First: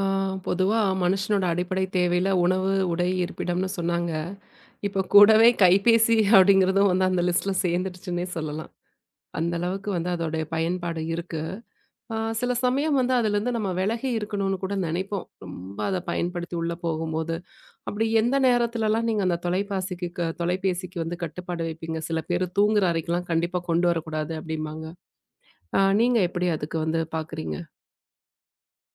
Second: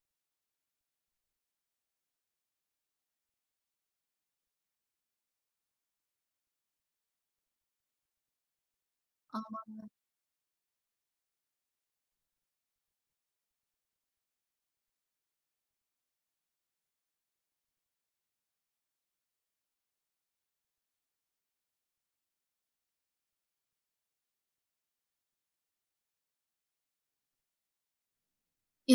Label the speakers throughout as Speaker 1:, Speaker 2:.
Speaker 1: ஆ, பொதுவா மனுஷனோட அடிப்படை தேவையில உணவு, உடை, இருப்பிடம்னு சொன்னாங்க. இப்ப கூடவே கைபேசி அப்படிங்கிறதும் வந்து அந்த லிஸ்ட்ல சேர்ந்துடுச்சுன்னே சொல்லலாம். அந்த
Speaker 2: ஆமாங்க.
Speaker 1: அளவுக்கு வந்து அதோடைய பயன்பாடு இருக்கு. சில சமயம் வந்து அதுலேருந்து நம்ம விலகி இருக்கணும்னு கூட நினைப்போம். ரொம்ப அத பயன்படுத்தி உள்ள போகும்போது. அப்படி எந்த நேரத்துலலாம் நீங்க அந்த தொலைபாசிக்கு க தொலைபேசிக்கு வந்து கட்டுப்பாடு வைப்பீங்க? சில பேரு தூங்குற அறைக்கெல்லாம் கண்டிப்பா கொண்டு வரக்கூடாது அப்படிம்பாங்க. நீங்க எப்படி அதுக்கு வந்து பார்க்குறீங்க?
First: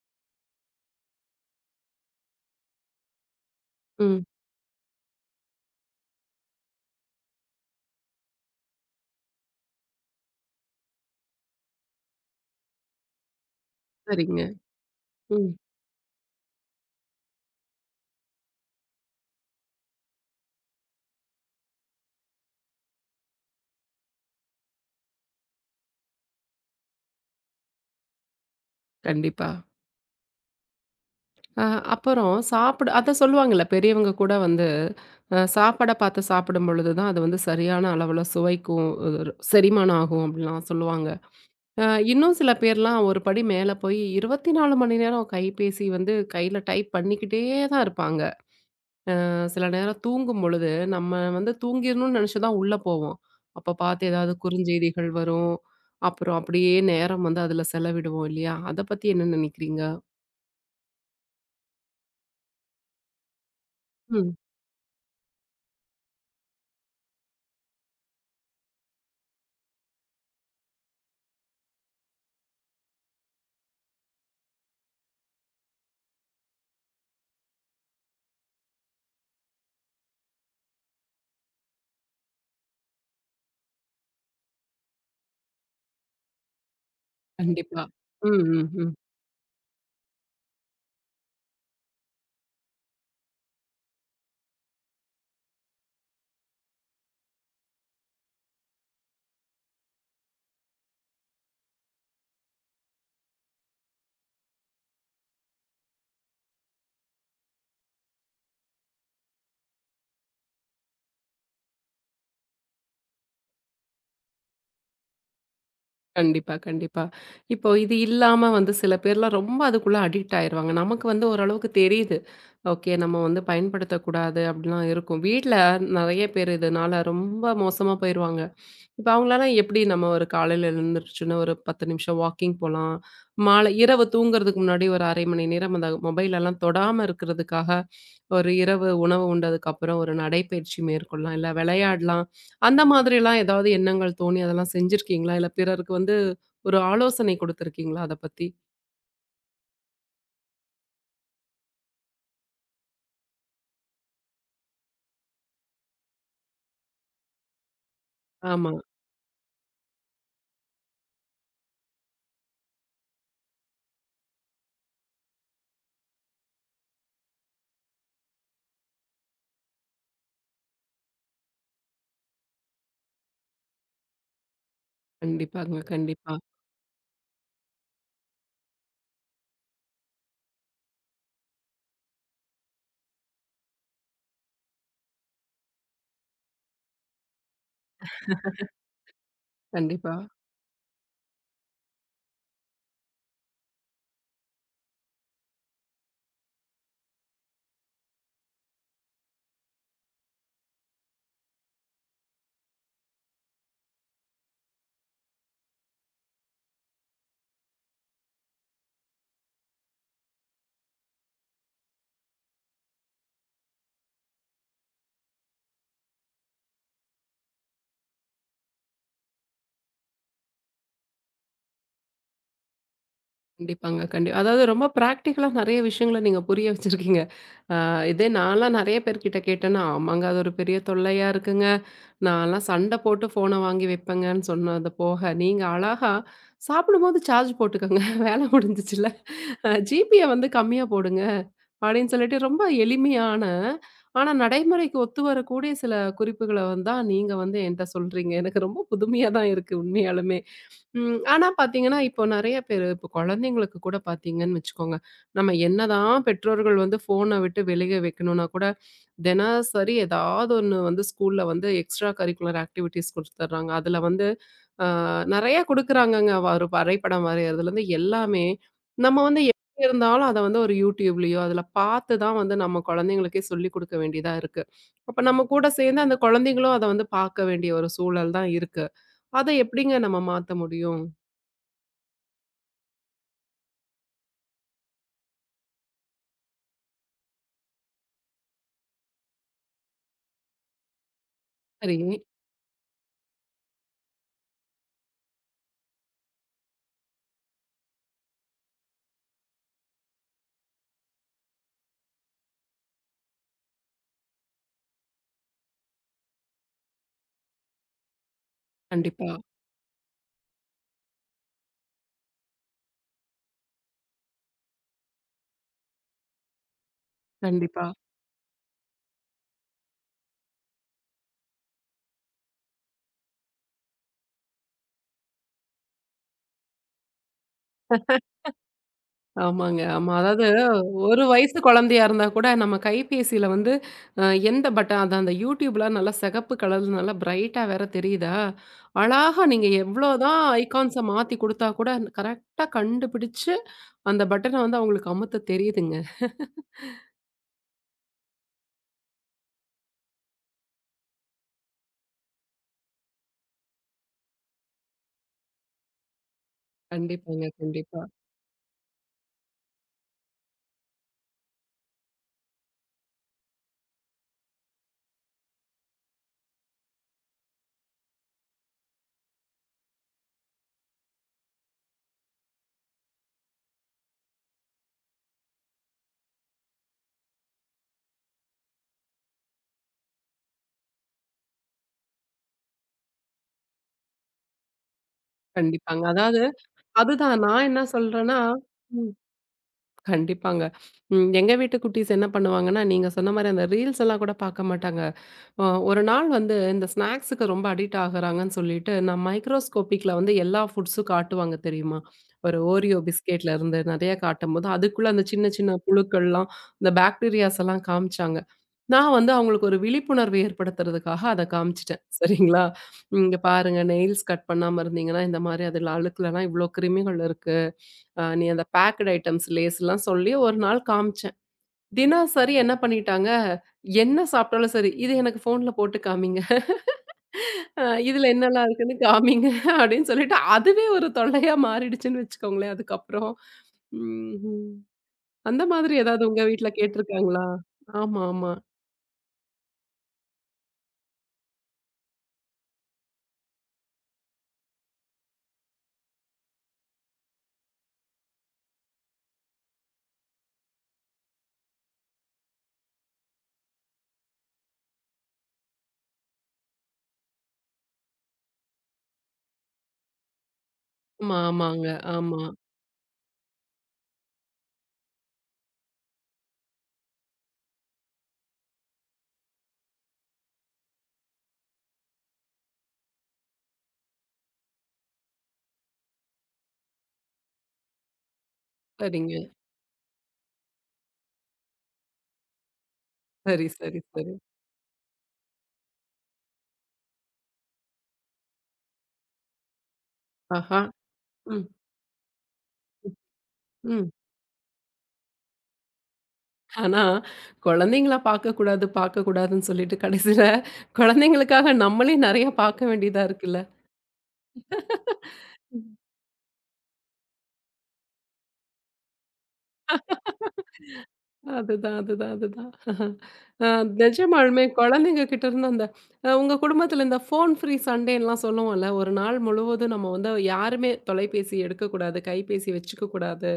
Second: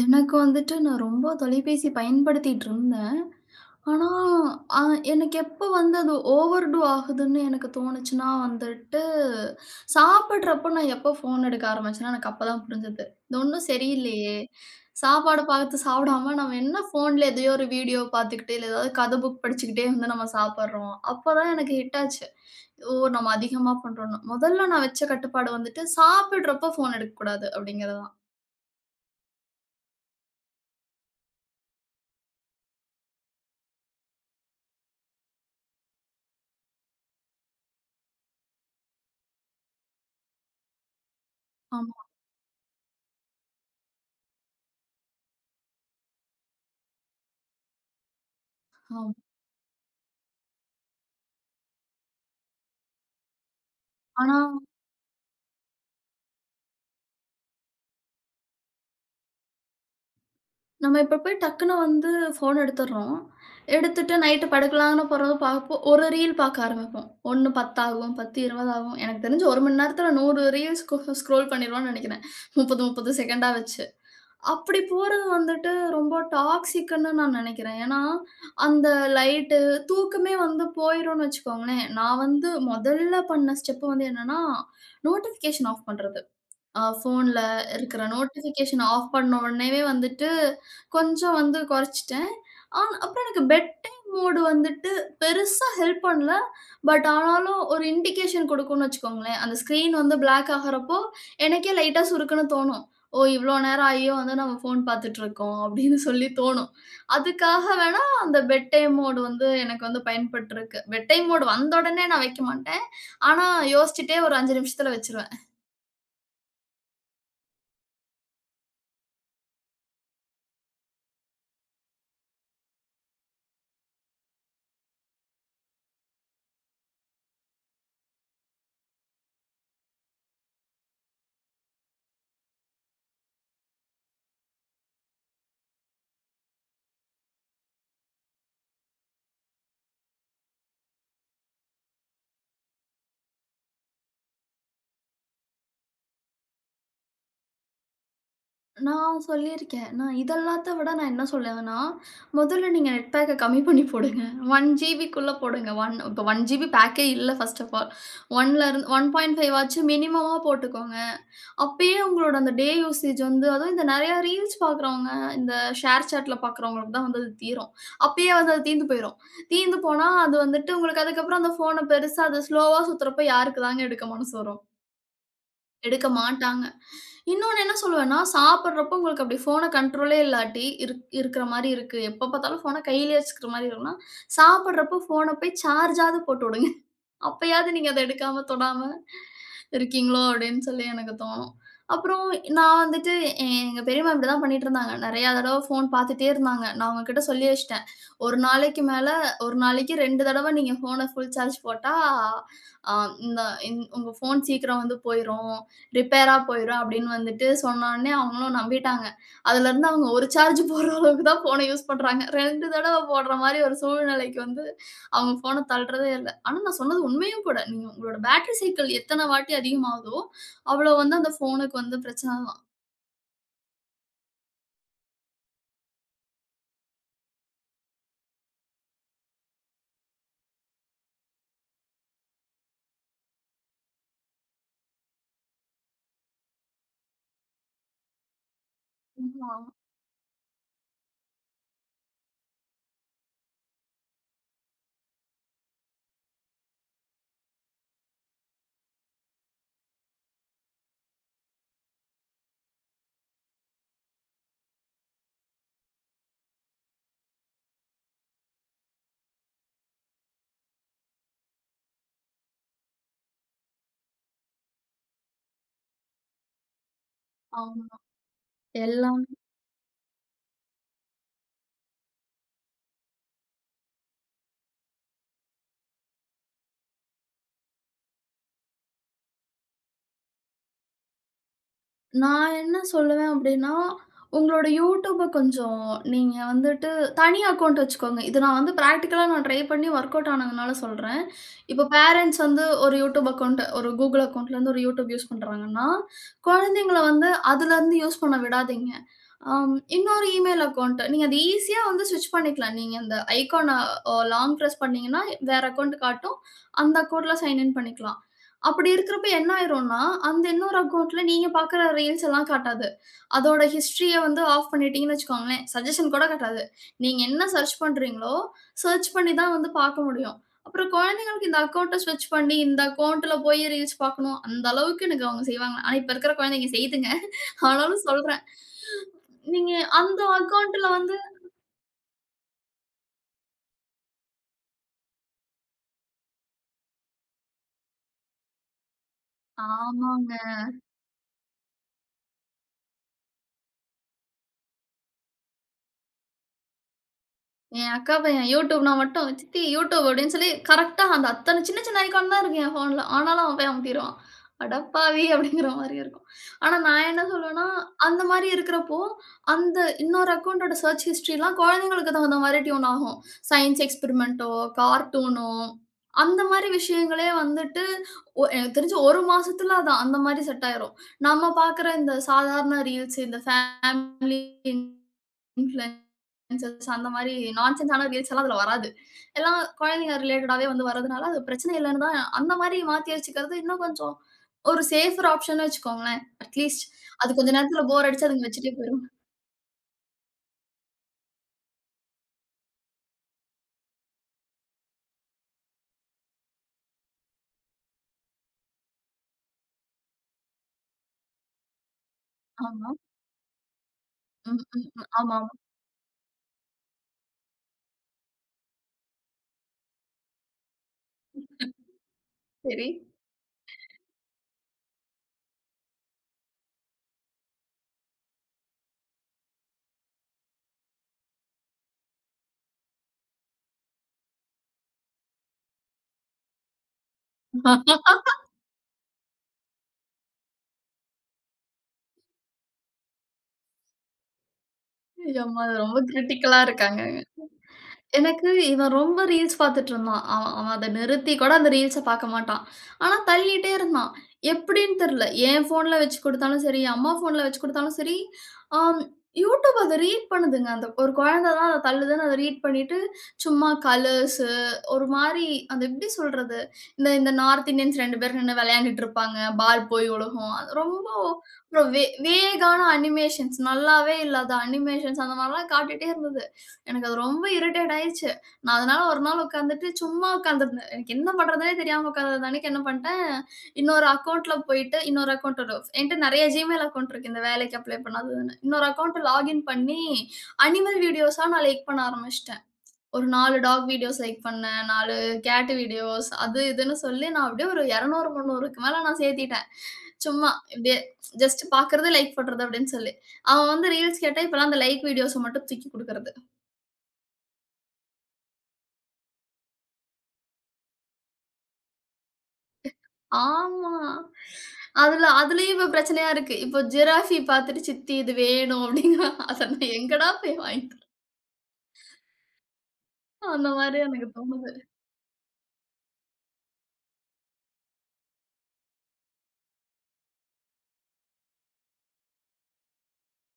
Speaker 2: எனக்கு வந்துட்டு நான் ரொம்ப தொலைபேசி பயன்படுத்திட்டு இருந்தேன். ஆனா,
Speaker 1: ம்.
Speaker 2: அ எனக்கு எப்ப வந்து அது ஓவர்டூ ஆகுதுன்னு எனக்கு தோணுச்சுன்னா வந்துட்டு, சாப்பிடுறப்போ நான் எப்போ ஃபோன் எடுக்க ஆரம்பிச்சேன்னா, எனக்கு அப்பதான் புரிஞ்சது. இது ஒண்ணும் சரியில்லையே!
Speaker 1: சரிங்க.
Speaker 2: சாப்பாடு
Speaker 1: ம்.
Speaker 2: பார்த்து சாப்பிடாம நம்ம என்ன ஃபோன்ல எதையோ ஒரு வீடியோ பார்த்துக்கிட்டு, இல்ல ஏதாவது கதை புக் படிச்சுக்கிட்டே வந்து நம்ம சாப்பிடுறோம். அப்பதான் எனக்கு ஹிட் ஆச்சு. ஓ! நம்ம அதிகமா பண்றோம்ன்னு. முதல்ல நான் வச்ச கட்டுப்பாடு வந்துட்டு, சாப்பிடுறப்போ ஃபோன் எடுக்கக்கூடாது அப்படிங்கிறது தான்.
Speaker 1: கண்டிப்பா. அ அப்புறம் சாப்பிட அதான் சொல்லுவாங்கல்ல, பெரியவங்க கூட வந்து சாப்பாட பார்த்து சாப்பிடும்பொழுது தான் அது வந்து சரியான அளவுல சுவைக்கும், ஒரு செரிமானம் ஆகும் அப்படிலாம் சொல்லுவாங்க. அ
Speaker 2: ஆமா,
Speaker 1: இன்னும் சில பேர்லாம் ஒரு படி மேல போய் 24 மணி நேரம் கைபேசி வந்து கையில டைப் பண்ணிக்கிட்டே தான் இருப்பாங்க.
Speaker 2: ஆமா.
Speaker 1: சில நேரம் தூங்கும்பொழுது நம்ம வந்து தூங்கிரணும்னு நெனச்சு தான் உள்ள போவோம். அப்ப பார்த்து ஏதாவது
Speaker 2: ஆனா
Speaker 1: குறுஞ்செய்திகள் வரும். அப்புறம் அப்படியே நேரம் வந்து அதுல செலவிடுவோம் இல்லையா? அத பத்தி என்ன நினைக்கிறீங்க?
Speaker 2: நம்ம இப்ப போய் டக்குனு வந்து ஃபோன் எடுத்துடுறோம். எடுத்துட்டு
Speaker 1: ம்.
Speaker 2: நைட்டு படுக்கலாம்ன்னு போறத பார்ப்போம். ஒரு ரீல் பார்க்க ஆரம்பிப்போம். 1 10 ஆகும், 10 20 ஆகும். எனக்கு தெரிஞ்சு 1 மணி நேரத்துல 100 ரீல்ஸ் ஸ்கோ ஸ்க்ரோல் பண்ணிருவோம்னு நெனைக்கிறேன். 30 30 செகண்டா வச்சு. அப்படி போறது வந்துட்டு ரொம்ப டாக்ஸிக்குன்னு நான் நெனைக்கிறேன். ஏன்னா, அந்த லைட்டு, தூக்கமே வந்து போயிரும்னு வச்சுக்கோங்களேன். நான் வந்து முதல்ல பண்ண ஸ்டெப் வந்து என்னன்னா, நோட்டிஃபிகேஷன் ஆஃப் பண்றது. ஃபோன்ல
Speaker 1: கண்டிப்பா.
Speaker 2: இருக்கிற
Speaker 1: ம், ம்,
Speaker 2: நோட்டிஃபிகேஷன்
Speaker 1: ம்.
Speaker 2: ஆஃப் பண்ண உடனேவே வந்துட்டு, கொஞ்சம் வந்து குறைச்சுட்டேன். ஆ அப்புறம் எனக்கு பெட் டைம் மோடு வந்துட்டு பெருசா ஹெல்ப் பண்ணல. பட் ஆனாலும் ஒரு இண்டிகேஷன் குடுக்கும்னு வச்சுக்கோங்களேன். அந்த ஸ்க்ரீன் வந்து பிளாக் ஆகுறப்போ, எனக்கே லைட்டா சுருக்குன்னு தோணும். ஓ! இவ்ளோ நேரம் ஆகியும் வந்து நம்ம ஃபோன் பார்த்துட்டுருக்கோம் அப்படின்னு சொல்லி தோணும். அதுக்காக வேணா அந்த பெட் டைம் மோடு வந்து எனக்கு வந்து பயன்பட்டுருக்கு. பெட் டைம் மோடு வந்த உடனே நான் வைக்க மாட்டேன். ஆனா யோசிச்சுட்டே ஒரு 5 நிமிஷத்தில வச்சுருவேன்.
Speaker 1: கண்டிப்பா, கண்டிப்பா. இப்போ இது இல்லாம வந்து சில பேர்லாம் ரொம்ப அதுக்குள்ள அடிக்ட் ஆயிருவாங்க. நமக்கு வந்து ஓரளவுக்கு தெரியுது. ஓகே நம்ம வந்து பயன்படுத்தக்கூடாது அப்படிலாம் இருக்கும். வீட்ல நெறைய பேர் இதனால ரொம்ப மோசமா போயிருவாங்க. இப்ப அவங்களால எப்படி நம்ம ஒரு காலையில எழுந்திரிச்சோன ஒரு 10 நிமிஷம் வாக்கிங் போலாம். மாலை இரவு தூங்குறதுக்கு முன்னாடி ஒரு 1/2 மணி நேரம் அந்த மொபைல் எல்லாம் தொடாம இருக்கிறதுக்காக, ஒரு இரவு உணவு உண்டதுக்கப்புறம் ஒரு நடைப்பயிற்சி மேற்கொள்ளலாம், இல்ல விளையாடலாம். அந்த மாதிரிலாம் ஏதாவது எண்ணங்கள் தோணி அதெல்லாம் செஞ்சிருக்கீங்களா? இல்ல பிறருக்கு வந்து ஒரு ஆலோசனை குடுத்துருக்கீங்களா அத பத்தி?
Speaker 2: நான் சொல்லியிருக்கேன். நான் இது எல்லாத்த விட நான் என்ன சொல்லுவேன்னா, முதல்ல நீங்க நெட் பேக்க கம்மி பண்ணி போடுங்க. 1 ஜிபிக்குள்ள போடுங்க. 1 இப்போ 1 ஜிபி பேக்கே இல்ல ஃபர்ஸ்ட் ஆஃப் ஆல்.
Speaker 1: ஆமா.
Speaker 2: 1லருந்து 1.5 ஆச்சும் மினிமமா போட்டுக்கோங்க. அப்பயே உங்களோட அந்த டே யூசேஜ் வந்து அதுவும் இந்த நெறைய ரீல்ஸ் பார்க்குறவங்க, இந்த ஷேர் சேட்ல பார்க்குறவங்களுக்கு தான் வந்து அது தீரும். அப்பயே வந்து அது தீர்ந்து போயிரும். தீர்ந்து போனா அது வந்துட்டு உங்களுக்கு அதுக்கப்புறம் அந்த ஃபோன பெருசா அது ஸ்லோவா சுத்துறப்ப யாருக்கு தாங்க எடுக்க மனசு வரும்?
Speaker 1: கண்டிப்பாங்க.
Speaker 2: எடுக்க
Speaker 1: கண்டிப்பா,
Speaker 2: மாட்டாங்க. இன்னொன்னு என்ன சொல்லுவேன்னா, சாப்பிடுறப்போ உங்களுக்கு அப்படி ஃபோன கண்ட்ரோலே இல்லாட்டி இருக்கிற மாரி இருக்கு. எப்ப பார்த்தாலும் ஃபோன கையிலேயே வச்சுக்கிற மாரி இருக்குன்னா, சாப்பிடுறப்போ ஃபோன போய் சார்ஜாவது போட்டு விடுங்க. அப்பயாவது நீங்க அத எடுக்காம, தொடாம
Speaker 1: கண்டிப்பா.
Speaker 2: இருக்கீங்களோ! அப்டின்னு சொல்லி எனக்கு தோணும். அப்புறம் நான் வந்துட்டு எங்க பெரியம்மா இப்டிதான் பண்ணிட்டுருந்தாங்க. நெறையா தடவ ஃபோன் பாத்துட்டே இருந்தாங்க. நான் அவங்ககிட்ட சொல்லி வச்சுட்டேன். "1 நாளைக்கு மேல 1 நாளைக்கு 2 தடவ நீங்க ஃபோன ஃபுல் சார்ஜ் போட்டா, அ இந்த இந் உங்க ஃபோன் சீக்கிரம் வந்து போயிரும். ரிப்பேரா போயிரும்" அப்டின்னு வந்துட்டு சொன்னோனே அவங்களும் நம்பிட்டாங்க. அதுலருந்து அவங்க 1 சார்ஜ் போடுற அளவுக்கு தான் ஃபோன யூஸ் பண்றாங்க. 2 தடவ போடுற மாரி ஒரு சூழ்நிலைக்கு வந்து அவங்க ஃபோன தள்றதே இல்ல. ஆனா நான் சொன்னது உண்மையும் கூட. நீங்க உங்களோட பேட்டரி சைக்கிள் எத்தன வாட்டி அதிகமாகுதோ, அவ்வளோ வந்து அந்த ஃபோனுக்கு வந்து பிரச்சனை தான்.
Speaker 1: கண்டிப்பாங்க. அதாவது ரொம்ப பிராக்டிகலா நெறைய விஷயங்கள நீங்க புரிய வச்சிருக்கீங்க. அ இதே நான்லாம் நெறைய பேர்கிட்ட கேட்டேன்னா, ஆமாங்க அது ஒரு பெரிய தொல்லையா இருக்குங்க. நான்லாம் சண்ட போட்டு ஃபோன வாங்கி வைப்பேங்கன்னு சொன்னது போக, நீங்க அழகா சாப்பிடும்போது சார்ஜ் போட்டுக்கங்க. வேல முடிஞ்சுச்சுல்ல.
Speaker 2: ஆமா,
Speaker 1: அ ஜிபிய வந்து கம்மியா போடுங்க. அப்படின்னு சொல்லிட்டு ரொம்ப எளிமையான, ஆனா நடைமுறைக்கு ஒத்து வரக்கூடிய சில குறிப்புகள வந்து தான் நீங்க வந்து என்ட்ட சொல்றீங்க. எனக்கு ரொம்ப புதுமையா தான் இருக்கு உண்மையாலுமே. ம். ஆனா பார்த்தீங்கன்னா, இப்போ நெறைய பேரு இப்போ குழந்தைங்களுக்கு கூட பார்த்தீங்கன்னு வச்சுக்கோங்க, நம்ம என்னதான் பெற்றோர்கள் வந்து ஃபோன விட்டு வெளிய வைக்கணும்னா கூட, தினசரி ஏதாவது ஒண்ணு வந்து ஸ்கூல்ல வந்து எக்ஸ்ட்ரா கரிக்குலர் ஆக்டிவிட்டீஸ் குடுத்துடுறாங்க. அதுல வந்து அ நெறைய குடுக்குறாங்கங்க. ஒரு வரைபடம் வரையிறதுலருந்து
Speaker 2: ஆமா.
Speaker 1: எல்லாமே. நம்ம
Speaker 2: எல்லாம்
Speaker 1: வந்து எங்க இருந்தாலும் அத வந்து ஒரு YouTubeலயோ, அதுல பார்த்து தான் வந்து நம்ம குழந்தைங்களுக்கே சொல்லிக் குடுக்க வேண்டியதா இருக்கு. அப்ப நம்ம கூட சேர்ந்து அந்த குழந்தைங்களும் அத வந்து பார்க்க வேண்டிய ஒரு சூழல் தான் இருக்கு. அத எப்படிங்க நம்ம மாத்த முடியும்?
Speaker 2: நான் என்ன சொல்லுவேன் அப்டின்னா, உங்களோட YouTubeப கொஞ்சம் நீங்க வந்துட்டு தனி அக்கவுண்ட் வச்சுக்கோங்க. இது நான் வந்து பிராக்டிகலா நான் ட்ரை பண்ணி ஒர்க் அவுட் ஆனதுனால சொல்றேன். இப்போ
Speaker 1: சரி.
Speaker 2: பேரண்ட்ஸ் வந்து ஒரு யூடியூப் அக்கவுண்ட் ஒரு கூகுள் அக்கவுண்ட்லேருந்து ஒரு யூடியூப் யூஸ் பண்ணுறாங்கன்னா, குழந்தைங்கள வந்து அதுலருந்து யூஸ் பண்ண விடாதீங்க. இன்னொரு இமெயில் அக்கவுண்ட் நீங்க அது ஈஸியா வந்து ஸ்விட்ச் பண்ணிக்கலாம். நீங்க அந்த ஐகான லாங் பிரஸ் பண்ணீங்கன்னா, வேற அக்கவுண்ட் காட்டும். அந்த அக்கவுண்ட்ல சைன் இன் பண்ணிக்கலாம். அப்படி இருக்கிறப்ப
Speaker 1: கண்டிப்பா,
Speaker 2: என்ன ஆயிரும்னா, அந்த இன்னொரு அக்கவுண்ட்ல நீங்க பார்க்குற ரீல்ஸ் எல்லாம் காட்டாது. அதோட ஹிஸ்டரிய வந்து ஆஃப் பண்ணிட்டீங்கன்னு வச்சுக்கோங்களேன், சஜஷன் கூட காட்டாது. நீங்க என்ன சர்ச்
Speaker 1: கண்டிப்பா.
Speaker 2: பண்றீங்களோ, சர்ச் பண்ணி தான் வந்து பார்க்க முடியும். அப்புறம் குழந்தைங்க இந்த அக்கவுண்ட்ட ஸ்விட்ச் பண்ணி, இந்த அக்கவுண்ட்ல போய் ரீல்ஸ் பார்க்கணும். அந்த அளவுக்கு எனக்கு அவங்க செய்வாங்க. ஆனா, இப்ப இருக்கிற குழந்தைங்க செய்யுதுங்க. ஆனாலும் சொல்றேன். நீங்க
Speaker 1: ஆமாங்க. ஆமா.
Speaker 2: அந்த
Speaker 1: அதாவது
Speaker 2: அக்கவுண்ட்ல வந்து
Speaker 1: ஒரு வயசு குழந்தையா இருந்தா கூட நம்ம கைபேசியில வந்து அ எந்த பட்டன் அது அந்த YouTubeலாம் நல்லா சிகப்பு கலர்ல நல்லா பிரைட்டா வேற தெரியுதா? அழகா நீங்க
Speaker 2: ஆமாங்க.
Speaker 1: எவ்வளோதான் ஐகான்ஸ மாத்தி குடுத்தா கூட கரெக்ட்டா கண்டுபிடிச்சு அந்த பட்டன வந்து அவங்களுக்கு அமுத்த தெரியுதுங்க.
Speaker 2: என் அக்காவ என் யூடியூப்னா மட்டும், "சித்தி யூடியூப்" அப்படின்னு சொல்லி கரெக்ட்டா அந்த அத்தன சின்ன சின்ன ஐகான் தான் இருக்கு என் ஃபோன்ல. ஆனாலும் அவன் போய் அமுத்திருவான். "அடப்பாவி!" அப்படிங்கிற மாரி இருக்கும். ஆனா நான் என்ன
Speaker 1: கண்டிப்பாங்க,
Speaker 2: சொல்லுவேன்னா,
Speaker 1: கண்டிப்பா,
Speaker 2: அந்த மாரி இருக்கிறப்போ, அந்த இன்னொரு அக்கவுண்டோட சர்ச் ஹிஸ்டரிலாம் குழந்தைங்களுக்கு தகுந்த மாரி டியூன் ஆகும். சயின்ஸ் எக்ஸ்பெரிமெண்ட்டோ, கார்ட்டூனோ, அந்த மாரி விஷயங்களே வந்துட்டு எனக்கு தெரிஞ்சு 1 மாசத்துல அது அந்த மாரி செட் ஆயிரும். நம்ம பார்க்குற இந்த சாதாரண ரீல்ஸ், இந்த ஃபேமிலி இன்ஃப்ளூயன் சென்சஸ் அந்த மாரி நான்சென்ஸான ரீல்ஸ் எல்லாம் அதுல வராது. எல்லாம் குழந்தைங்க ரிலேட்டடாவே வந்து வரதுனால, அது பிரச்சனை இல்லன்னு தான் அந்த மாரி மாத்தி வச்சுக்கிறது இன்னும் கொஞ்சம் ஒரு சேஃபர் ஆப்ஷன்னு
Speaker 1: கண்டிப்பாங்க.
Speaker 2: வச்சுக்கோங்களேன்.
Speaker 1: அதாவது
Speaker 2: அட்லீஸ்ட் அது
Speaker 1: அதுதான்
Speaker 2: கொஞ்ச
Speaker 1: நான் என்ன
Speaker 2: நேரத்துல போர் அடிச்சு
Speaker 1: சொல்றேன்னா
Speaker 2: அதுங்க வச்சுட்டே போயிரும்.
Speaker 1: ம். கண்டிப்பாங்க. ம் எங்க வீட்டு குட்டீஸ் என்ன பண்ணுவாங்கன்னா, நீங்க சொன்ன மாரி அந்த ரீல்ஸ் எல்லாம் கூட பார்க்க மாட்டாங்க. ஒரு நாள் வந்து இந்த ஸ்நாக்ஸுக்கு ரொம்ப அடிக்ட் ஆகுறாங்கன்னு சொல்லிட்டு, நான் மைக்ரோஸ்கோபிக்ல வந்து எல்லா ஃபுட்ஸும் காட்டுவாங்க தெரியுமா? ஒரு
Speaker 2: ஆமா.
Speaker 1: ஓரியோ பிஸ்கட்ல இருந்து நெறைய
Speaker 2: ம்,
Speaker 1: காட்டும்போது,
Speaker 2: ம், ம்.
Speaker 1: அதுக்குள்ள அந்த
Speaker 2: ஆமாமா.
Speaker 1: சின்ன சின்ன புழுக்கள்லாம், இந்த பாக்டீரியாஸ் எல்லாம் காமிச்சாங்க. நான் வந்து அவங்களுக்கு ஒரு விழிப்புணர்வு ஏற்படுத்துறதுக்காக அத காமிச்சுட்டேன். சரிங்களா?
Speaker 2: சரி.
Speaker 1: "இங்க பாருங்க நெயில்ஸ் கட் பண்ணாம இருந்தீங்கன்னா, இந்த மாரி அதுல அழுக்குலலாம் இவ்ளோ கிருமிகள் இருக்கு. நீ அந்த பேக்டு ஐட்டம்ஸ் லேஸ்லாம்" சொல்லி ஒரு நாள் காமிச்சேன். தினசரி என்ன பண்ணிட்டாங்க, என்ன சாப்பிட்டாலும் சரி, "இது எனக்கு ஃபோன்ல போட்டு காமிங்க." இதுல என்னலாம் இருக்குன்னு காமிங்க அப்படின்னு சொல்லிட்டு, அதுவே ஒரு தொல்லையா மாறிடுச்சுன்னு வச்சுக்கோங்களேன் அதுக்கப்புறம். ம்ஹ்ம்.
Speaker 2: ஐயோ!
Speaker 1: அந்த
Speaker 2: அம்மா
Speaker 1: மாதிரி
Speaker 2: ரொம்ப
Speaker 1: ஏதாவது உங்க
Speaker 2: கிரிட்டிக்கலா
Speaker 1: வீட்ல
Speaker 2: இருக்காங்க.
Speaker 1: கேட்டுருக்காங்களா? ஆமா,
Speaker 2: எனக்கு
Speaker 1: ஆமா.
Speaker 2: இவன் ரொம்ப ரீல்ஸ் பார்த்துட்டு இருந்தான். அவன் அவன் அத நிறுத்தி கூட அந்த ரீல்ஸ பார்க்க மாட்டான். ஆனா தள்ளிட்டே இருந்தான். எப்படின்னு தெரியல. என் ஃபோன்ல வச்சு குடுத்தாலும் சரி, அம்மா ஃபோன்ல வச்சு குடுத்தாலும் சரி, ஆம் யூடியூப் அத ரீட் பண்ணுதுங்க. அந்த ஒரு குழந்த தான் அத தள்ளுதுன்னு அத ரீட் பண்ணிட்டு, சும்மா கலர்ஸு ஒரு மாரி அது எப்படி சொல்றது? இந்த இந்த நார்த் இந்தியன்ஸ் 2 பேர் நின்னு விளையாண்டுட்டு இருப்பாங்க. பால் போய் விழுகும். அது ரொம்ப
Speaker 1: ஆமா, ஆமாங்க.
Speaker 2: அப்புறம்
Speaker 1: ஆமா.
Speaker 2: வேகான அனிமேஷன்ஸ் நல்லாவே இல்லாத அனிமேஷன்ஸ் அந்த மாரிலாம் காட்டிட்டே இருந்தது. எனக்கு அது ரொம்ப இரிட்டேட் ஆயிருச்சு. நான் அதனால ஒரு நாள் உட்காந்துட்டு சும்மா உட்காந்துருந்தேன். எனக்கு என்ன பண்றதுன்னே தெரியாம உட்காந்தது அன்னைக்கு என்ன பண்ணிட்டேன், இன்னொரு அக்கவுண்ட்ல போயிட்டு இன்னொரு அக்கவுண்ட் என்ட்ட நெறைய Gmail அக்கவுண்ட் இருக்கு இந்த வேலைக்கு அப்ளை பண்ணாததுன்னு. இன்னொரு அக்கவுண்ட்
Speaker 1: சரிங்க.
Speaker 2: லாகின் பண்ணி அனிமல் வீடியோஸா நான் லைக் பண்ண ஆரம்பிச்சுட்டேன். ஒரு 4
Speaker 1: சரி,
Speaker 2: டாக்
Speaker 1: சரி,
Speaker 2: வீடியோஸ்
Speaker 1: சரி.
Speaker 2: லைக் பண்ணேன், 4 கேட் வீடியோஸ் அது இதுன்னு சொல்லி நான் அப்படியே ஒரு 200, 300க்கு மேல நான் சேர்த்திட்டேன். சும்மா
Speaker 1: ஆஹா.
Speaker 2: இப்படியே ஜஸ்ட்
Speaker 1: ம்,
Speaker 2: பார்க்கறது, லைக் பண்றது அப்படின்னு சொல்லி. அவன் வந்து
Speaker 1: ம்.
Speaker 2: ரீல்ஸ் கேட்டா இப்பலாம் அந்த லைக் வீடியோஸ மட்டும் தூக்கி குடுக்குறது.
Speaker 1: ஆனா, குழந்தைங்கள பார்க்கக்கூடாது, பார்க்கக்கூடாதுன்னு சொல்லிட்டு கடைசியில குழந்தைங்களுக்காக நம்மளே நெறைய பார்க்க வேண்டியதா இருக்குல்ல.
Speaker 2: ஆமா. அதுலயும் இப்ப பிரச்சனையா இருக்கு. இப்போ ஜிராஃபி பாத்துட்டு, "சித்தி இது வேணும்" அப்படிங்கறா. அத நான் எங்கடா போய் வாங்கித் தர்றது?
Speaker 1: அதுதான், அதுதான், அதுதான். அ
Speaker 2: அந்த மாரி எனக்கு
Speaker 1: நிஜமாலுமே
Speaker 2: தோணுது.
Speaker 1: குழந்தைங்க கிட்ட இருந்து அந்த உங்க குடும்பத்தில இந்த ஃபோன் ஃப்ரீ சண்டேன்லாம் சொல்லுவோம்ல, ஒரு நாள் முழுவதும் நம்ம வந்து யாருமே தொலைபேசி எடுக்கக்கூடாது, கைபேசி வச்சுக்கக்கூடாது.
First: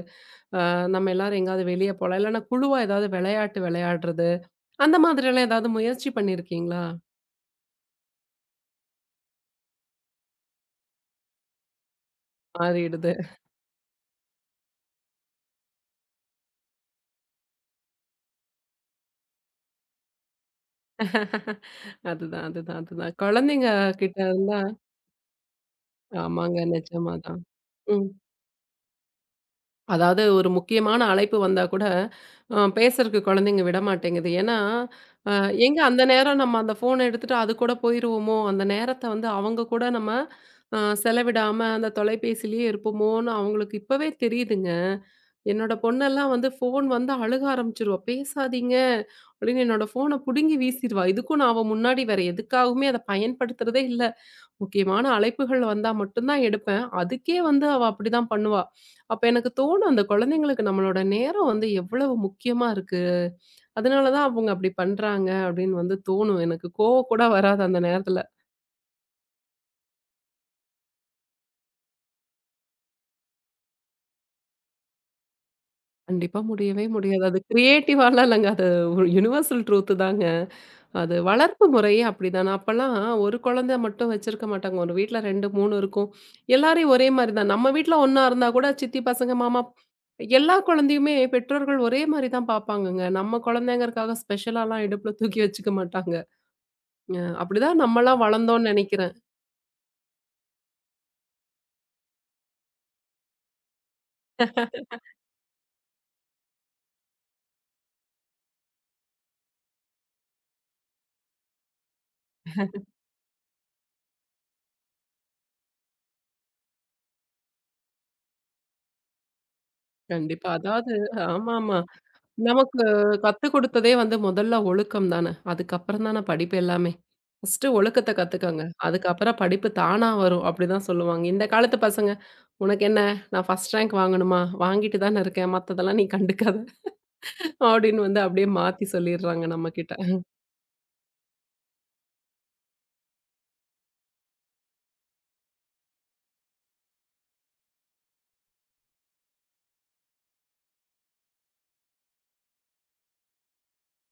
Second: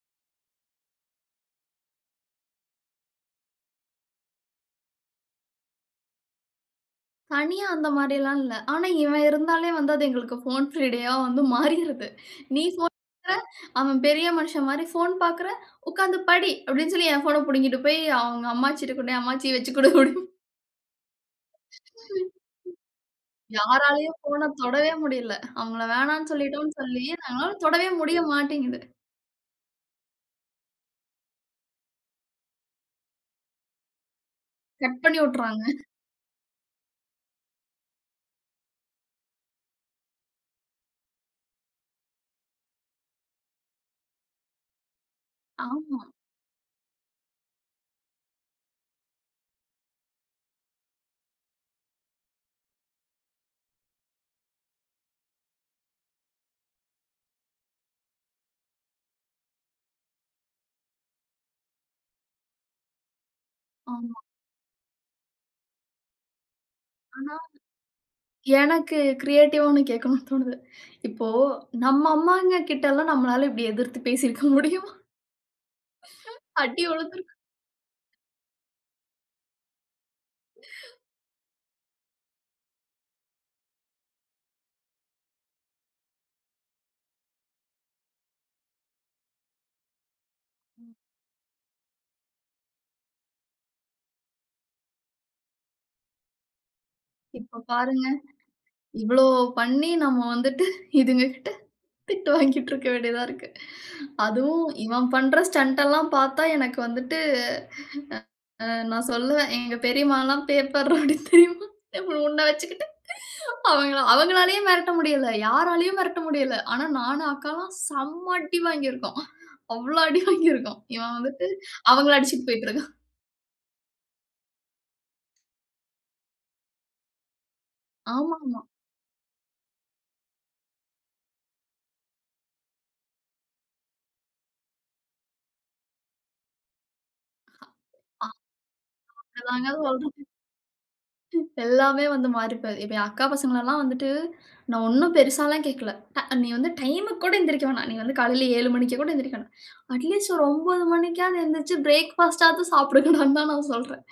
Speaker 1: அ நம்ம எல்லாரும் எங்கேயாவது வெளிய போலாம். இல்லன்னா குழுவா ஏதாவது விளையாட்டு விளையாடுறது, அந்த மாதிரிலாம் ஏதாவது முயற்சி பண்ணியிருக்கீங்களா?
Speaker 2: தனியா அந்த மாரிலாம் இல்ல. ஆனா இவன் இருந்தாலே வந்து அது எங்களுக்கு ஃபோன் ஃப்ரீ டேயா வந்து மாறிருது. "நீ ஃபோன்
Speaker 1: மாறிடுது.
Speaker 2: பாக்குற, அவன் பெரிய மனுஷன் மாரி ஃபோன் பாக்குற, உட்கார்ந்து படி" அப்படின்னு சொல்லி என் ஃபோன புடுங்கிட்டு போய் அவங்க அம்மாச்சிட்ட கொண்டு போய், "அம்மாச்சி வச்சு குடு" அப்படின்னு.
Speaker 1: அதுதான், அதுதான், அதுதான். குழந்தைங்க
Speaker 2: யாராலயும்
Speaker 1: கிட்ட
Speaker 2: ஃபோன
Speaker 1: இருந்தா
Speaker 2: தொடவே முடியல. அவங்கள வேணாம்னு
Speaker 1: ஆமாங்க
Speaker 2: சொல்லிட்டோம்னு சொல்லி,
Speaker 1: நிஜமா தான்.
Speaker 2: அவங்களால தொடவே
Speaker 1: ம்.
Speaker 2: முடிய மாட்டேங்குது.
Speaker 1: அதாவது ஒரு முக்கியமான அழைப்பு வந்தா கூட, பேசுறக்கு குழந்தைங்க விடமாட்டேங்குது. ஏன்னா,
Speaker 2: கட் பண்ணி
Speaker 1: அ
Speaker 2: வுட்டுறாங்க.
Speaker 1: எங்க அந்த நேரம் நம்ம அந்த ஃபோன எடுத்துட்டு அது கூட போயிருவோமோ? அந்த நேரத்த வந்து அவங்க கூட நம்ம செலவிடாம அந்த தொலைபேசியிலேயே இருப்போமோன்னு அவங்களுக்கு இப்பவே தெரியுதுங்க. என்னோட
Speaker 2: ஆமா.
Speaker 1: பொண்ணெல்லாம் வந்து ஃபோன் வந்தா அழுக ஆரம்பிச்சுருவா. "பேசாதீங்க" அப்படின்னு என்னோட ஃபோன புடுங்கி வீசிருவா. இதுக்கும் நான் அவ முன்னாடி வேற எதுக்காகவுமே அத பயன்படுத்துறதே இல்ல. முக்கியமான அழைப்புகள் வந்தா மட்டும் தான் எடுப்பேன். அதுக்கே வந்து அவ அப்படிதான் பண்ணுவா. அப்ப எனக்கு தோணும் அந்த குழந்தைங்களுக்கு நம்மளோட நேரம் வந்து எவ்வளவு முக்கியமா இருக்கு. அதனால
Speaker 2: ஆமா.
Speaker 1: தான் அவங்க அப்படி பண்றாங்க அப்படின்னு வந்து தோணும். எனக்கு கோவம் கூட
Speaker 2: ஆனா,
Speaker 1: வராது அந்த நேரத்துல.
Speaker 2: எனக்கு கிரியேட்டிவா ஒண்ணு கேட்கணும்னு தோணுது. இப்போ நம்ம அம்மாங்க கிட்டலாம் நம்மளால இப்டி எதிர்த்து பேசியிருக்க முடியுமா?
Speaker 1: கண்டிப்பா
Speaker 2: அடி
Speaker 1: முடியவே முடியாது. அது
Speaker 2: உழுந்திருக்கும்.
Speaker 1: கிரியேட்டிவாலாம் இல்லங்க. அது ஒரு யுனிவர்சல் ட்ரூத் தாங்க. அது வளர்ப்பு முறையே அப்படிதானே. அப்பலாம் ஒரு குழந்தை மட்டும் வச்சிருக்க மாட்டாங்க. ஒரு வீட்ல 2, 3 இருக்கும். எல்லாரையும் ஒரே மாரி தான். நம்ம வீட்ல ஒண்ணா இருந்தா கூட சித்தி பசங்க, மாமா எல்லா குழந்தையுமே பெற்றோர்கள் ஒரே மாரி தான் பார்ப்பாங்கங்க. நம்ம குழந்தைங்கிறதுக்காக ஸ்பெஷலாலாம் இடுப்புல தூக்கி வச்சுக்க மாட்டாங்க.
Speaker 2: இப்ப
Speaker 1: அப்படிதான்
Speaker 2: பாருங்க,
Speaker 1: நம்மலாம் வளர்ந்தோம்னு நெனைக்கிறேன்.
Speaker 2: இவ்ளோ பண்ணி நம்ம வந்துட்டு இதுங்க கிட்ட திட்டு வாங்கிட்டு இருக்க வேண்டியதா இருக்கு. அதுவும் இவன் பண்ற ஸ்டண்ட் எல்லாம் பார்த்தா எனக்கு வந்துட்டு நான் சொல்லுவேன். எங்க பெரியம்மாலாம் பேப்பர் ரோடு தெரியுமா? உன்ன வச்சுக்கிட்டு அவங்கள அவங்களாலயே மிரட்ட முடியல. யாராலயும் மிரட்ட முடியல. ஆனா நானும் அக்காலாம் செம்ம அடி வாங்கியிருக்கோம். அவ்ளோ அடி
Speaker 1: கண்டிப்பா.
Speaker 2: வாங்கியிருக்கோம்.
Speaker 1: அதாவது
Speaker 2: இவன் வந்துட்டு
Speaker 1: ஆமாமா.
Speaker 2: அவங்கள அடிச்சுட்டு போயிட்டு
Speaker 1: நமக்கு
Speaker 2: இருக்கான்.
Speaker 1: கத்துக் குடுத்ததே வந்து முதல்ல ஒழுக்கம் தானே. அதுக்கப்புறம் தானே படிப்பு எல்லாமே. ஃபர்ஸ்ட்டு ஒழுக்கத்த கத்துக்கங்க.
Speaker 2: ஆமாமா.
Speaker 1: அதுக்கப்புறம் படிப்பு தானா வரும். அப்படிதான் சொல்லுவாங்க. இந்த காலத்து பசங்க "உனக்கு என்ன? நான் ஃபர்ஸ்ட் ரேங்க் வாங்கணுமா? வாங்கிட்டு தான இருக்கேன். மத்ததெல்லாம் நீ கண்டுக்காத" அப்படின்னு வந்து அப்படியே மாத்தி சொல்லிடுறாங்க
Speaker 2: அதாங்க
Speaker 1: நம்மகிட்ட.
Speaker 2: சொல்றேன். எல்லாமே வந்து மாறி போயிது. இப்ப என் அக்கா பசங்களலாம் வந்துட்டு, நான் ஒண்ணும் பெருசாலாம் கேட்கல. ட நீ வந்து டைமுக்கு கூட எந்திரிக்க வேணாம். நீ வந்து காலையில 7 மணிக்கு கூட எந்திரிக்க வேணாம். அட்லீஸ்ட் ஒரு 9 மணிக்காவது எந்திரிச்சு பிரேக்ஃபாஸ்ட்டாவது சாப்பிடுங்கடான்னு தான் நான் சொல்றேன்.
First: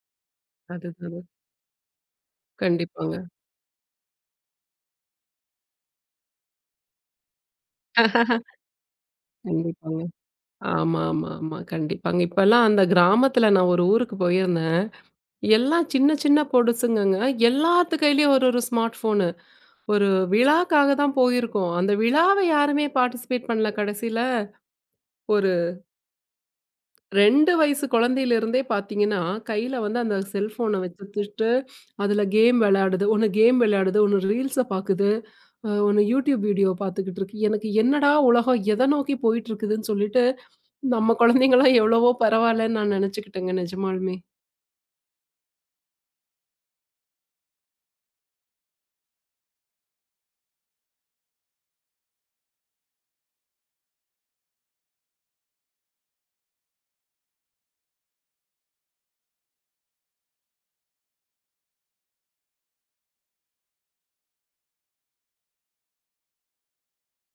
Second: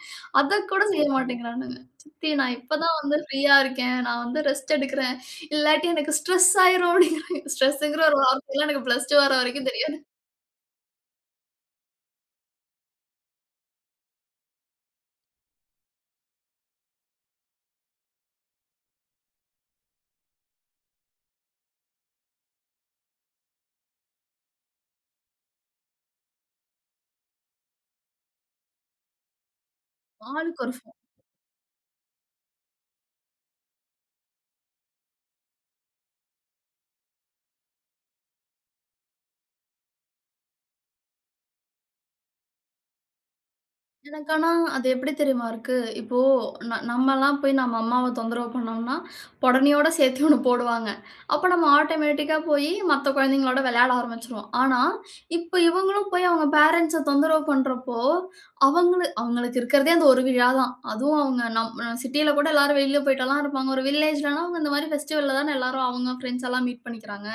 Speaker 2: அதக்கூட
Speaker 1: அதுதான்
Speaker 2: செய்ய
Speaker 1: அது.
Speaker 2: மாட்டேங்கிறானுங்க. சித்தி நான் இப்ப தான்
Speaker 1: கண்டிப்பாங்க.
Speaker 2: வந்து ஃப்ரீயா இருக்கேன். நான் வந்து ரெஸ்ட் எடுக்கிறேன். இல்லாட்டி எனக்கு ஸ்ட்ரெஸ் ஆயிரும் அப்படிங்கிறாங்க. ஸ்ட்ரெஸ்ஸுங்கிற ஒரு வார்த்தைலாம் எனக்கு பிளஸ் 2 வர வரைக்கும் தெரியாது.
Speaker 1: கண்டிப்பாங்க. ஆமா, ஆமா, ஆமா. கண்டிப்பாங்க. இப்பலாம் அந்த கிராமத்துல நான் ஒரு ஊருக்கு போயிருந்தேன். எல்லாம் சின்ன சின்ன பொடுசுங்கங்க. எல்லாத்து கையிலயும் ஒரு ஒரு ஸ்மார்ட் ஃபோனு. ஒரு விழாக்காக தான் போயிருக்கோம். அந்த விழாவ யாருமே பார்ட்டிசிபேட் பண்ணல கடைசியில. ஒரு 2 வயசு குழந்தையிலிருந்தே பார்த்தீங்கன்னா, கையில வந்து அந்த
Speaker 2: ஆளுக்கு ஒரு
Speaker 1: செல்ஃபோன
Speaker 2: ஃபோ
Speaker 1: வச்சுட்டு, அதுல கேம் விளையாடுது. ஒண்ணு கேம் விளையாடுது, ஒண்ணு ரீல்ஸ பாக்குது, ஒண்ணு YouTube வீடியோ பாத்துக்கிட்டு இருக்கு. எனக்கு என்னடா உலகம் எத நோக்கி போயிட்டு இருக்குதுன்னு சொல்லிட்டு, நம்ம குழந்தைங்கலாம் எவ்வளவோ பரவாயில்லன்னு நான் நெனச்சுக்கிட்டேங்க நிஜமாலுமே.
Speaker 2: எனக்கு ஆனா அது எப்படி தெரியுமா இருக்கு? இப்போ ந நம்மலாம் போய் நம்ம அம்மாவ தொந்தரவு பண்ணோம்னா, பொடனியோட சேர்த்து ஒண்ணு போடுவாங்க. அப்ப நம்ம ஆட்டோமேட்டிக்கா போயி மத்த குழந்தைங்களோட விளையாட ஆரம்பிச்சுருவோம். ஆனா, இப்ப இவங்களும் போய் அவங்க பேரண்ட்ஸ தொந்தரவு பண்றப்போ, அவங்களு அவங்களுக்கு இருக்கிறதே அந்த ஒரு விழா தான். அதுவும் அவங்க நம் சிட்டில கூட எல்லாரும் வெளில போயிட்டெல்லாம் இருப்பாங்க. ஒரு வில்லேஜ்லனா அவங்க இந்த மாரி ஃபெஸ்டிவல்ல தானே எல்லாரும் அவங்க ஃப்ரெண்ட்ஸ் எல்லாம் மீட் பண்ணிக்கிறாங்க.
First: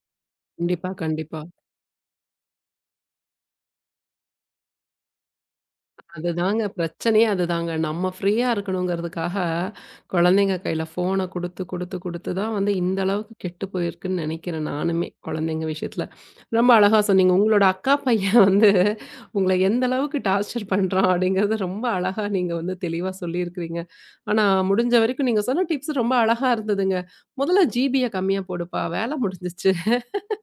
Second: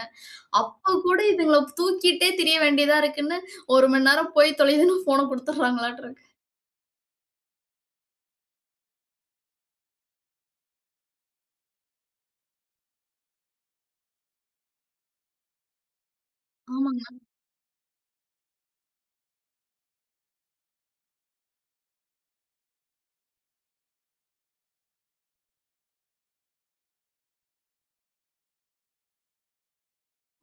Speaker 1: கண்டிப்பா,
Speaker 2: அப்ப கூட
Speaker 1: கண்டிப்பா.
Speaker 2: இதுங்கள தூக்கிட்டே திரிய வேண்டியதா இருக்குன்னு, 1 மணி நேரம் போய் தொலையுதுன்னு ஃபோன குடுத்துடுறாங்களாட்டு இருக்கு.
Speaker 1: அதுதாங்க பிரச்சனையே அதுதாங்க. நம்ம ஃப்ரீயா இருக்கணுங்கிறதுக்காக, குழந்தைங்க கையில ஃபோன குடுத்து தான் வந்து இந்த அளவுக்கு கெட்டு போயிருக்குன்னு நெனைக்கிறேன் நானுமே, குழந்தைங்க விஷயத்துல. ரொம்ப அழகா
Speaker 2: ஆமாங்க.
Speaker 1: சொன்னீங்க. உங்களோட அக்கா பையன் வந்து உங்கள எந்த அளவுக்கு டார்ச்சர் பண்றான் அப்படிங்கிறத ரொம்ப அழகா நீங்க வந்து தெளிவா சொல்லியிருக்கிறீங்க. ஆனா, முடிஞ்ச வரைக்கும் நீங்க சொன்ன டிப்ஸ் ரொம்ப அழகா இருந்ததுங்க. "முதல்ல ஜிபிய கம்மியா போடுப்பா, வேல முடிஞ்சிச்சு."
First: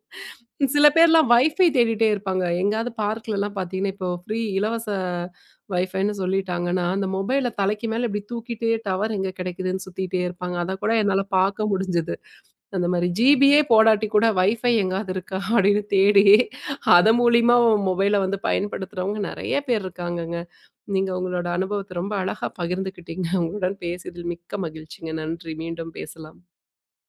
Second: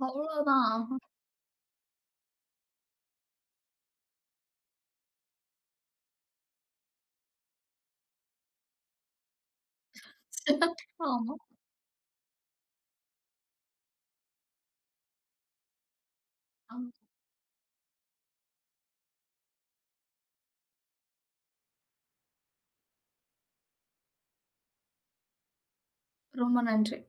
Speaker 2: அவ்வளோதான்.
Speaker 1: சில பேர்லாம் வைஃபை தேடிட்டே இருப்பாங்க. எங்கேயாவது பார்க்லலாம் பார்த்தீங்கன்னா, இப்போ ஃப்ரீ இலவச வைஃபைன்னு சொல்லிட்டாங்கன்னா, அந்த மொபைல தலைக்கு மேல இப்டி தூக்கிட்டே டவர் எங்க கிடைக்குதுன்னு சுத்திட்டே இருப்பாங்க. அத கூட என்னால
Speaker 2: ஆமா.
Speaker 1: பார்க்க முடிஞ்சது. அந்த மாரி ஜிபியே போடாட்டி கூட வைஃபை எங்காவது இருக்கா அப்டின்னு தேடி,
Speaker 2: ஆமா.
Speaker 1: அத மூலியமா மொபைல வந்து பயன்படுத்துறவங்க நெறைய பேர் இருக்காங்கங்க. நீங்க உங்களோட அனுபவத்த ரொம்ப அழகா பகிர்ந்துக்கிட்டீங்க. உங்களுடன் பேசியதில் மிக்க மகிழ்ச்சிங்க. நன்றி. மீண்டும் பேசலாம்.
Speaker 2: ரொம்ப நன்றி.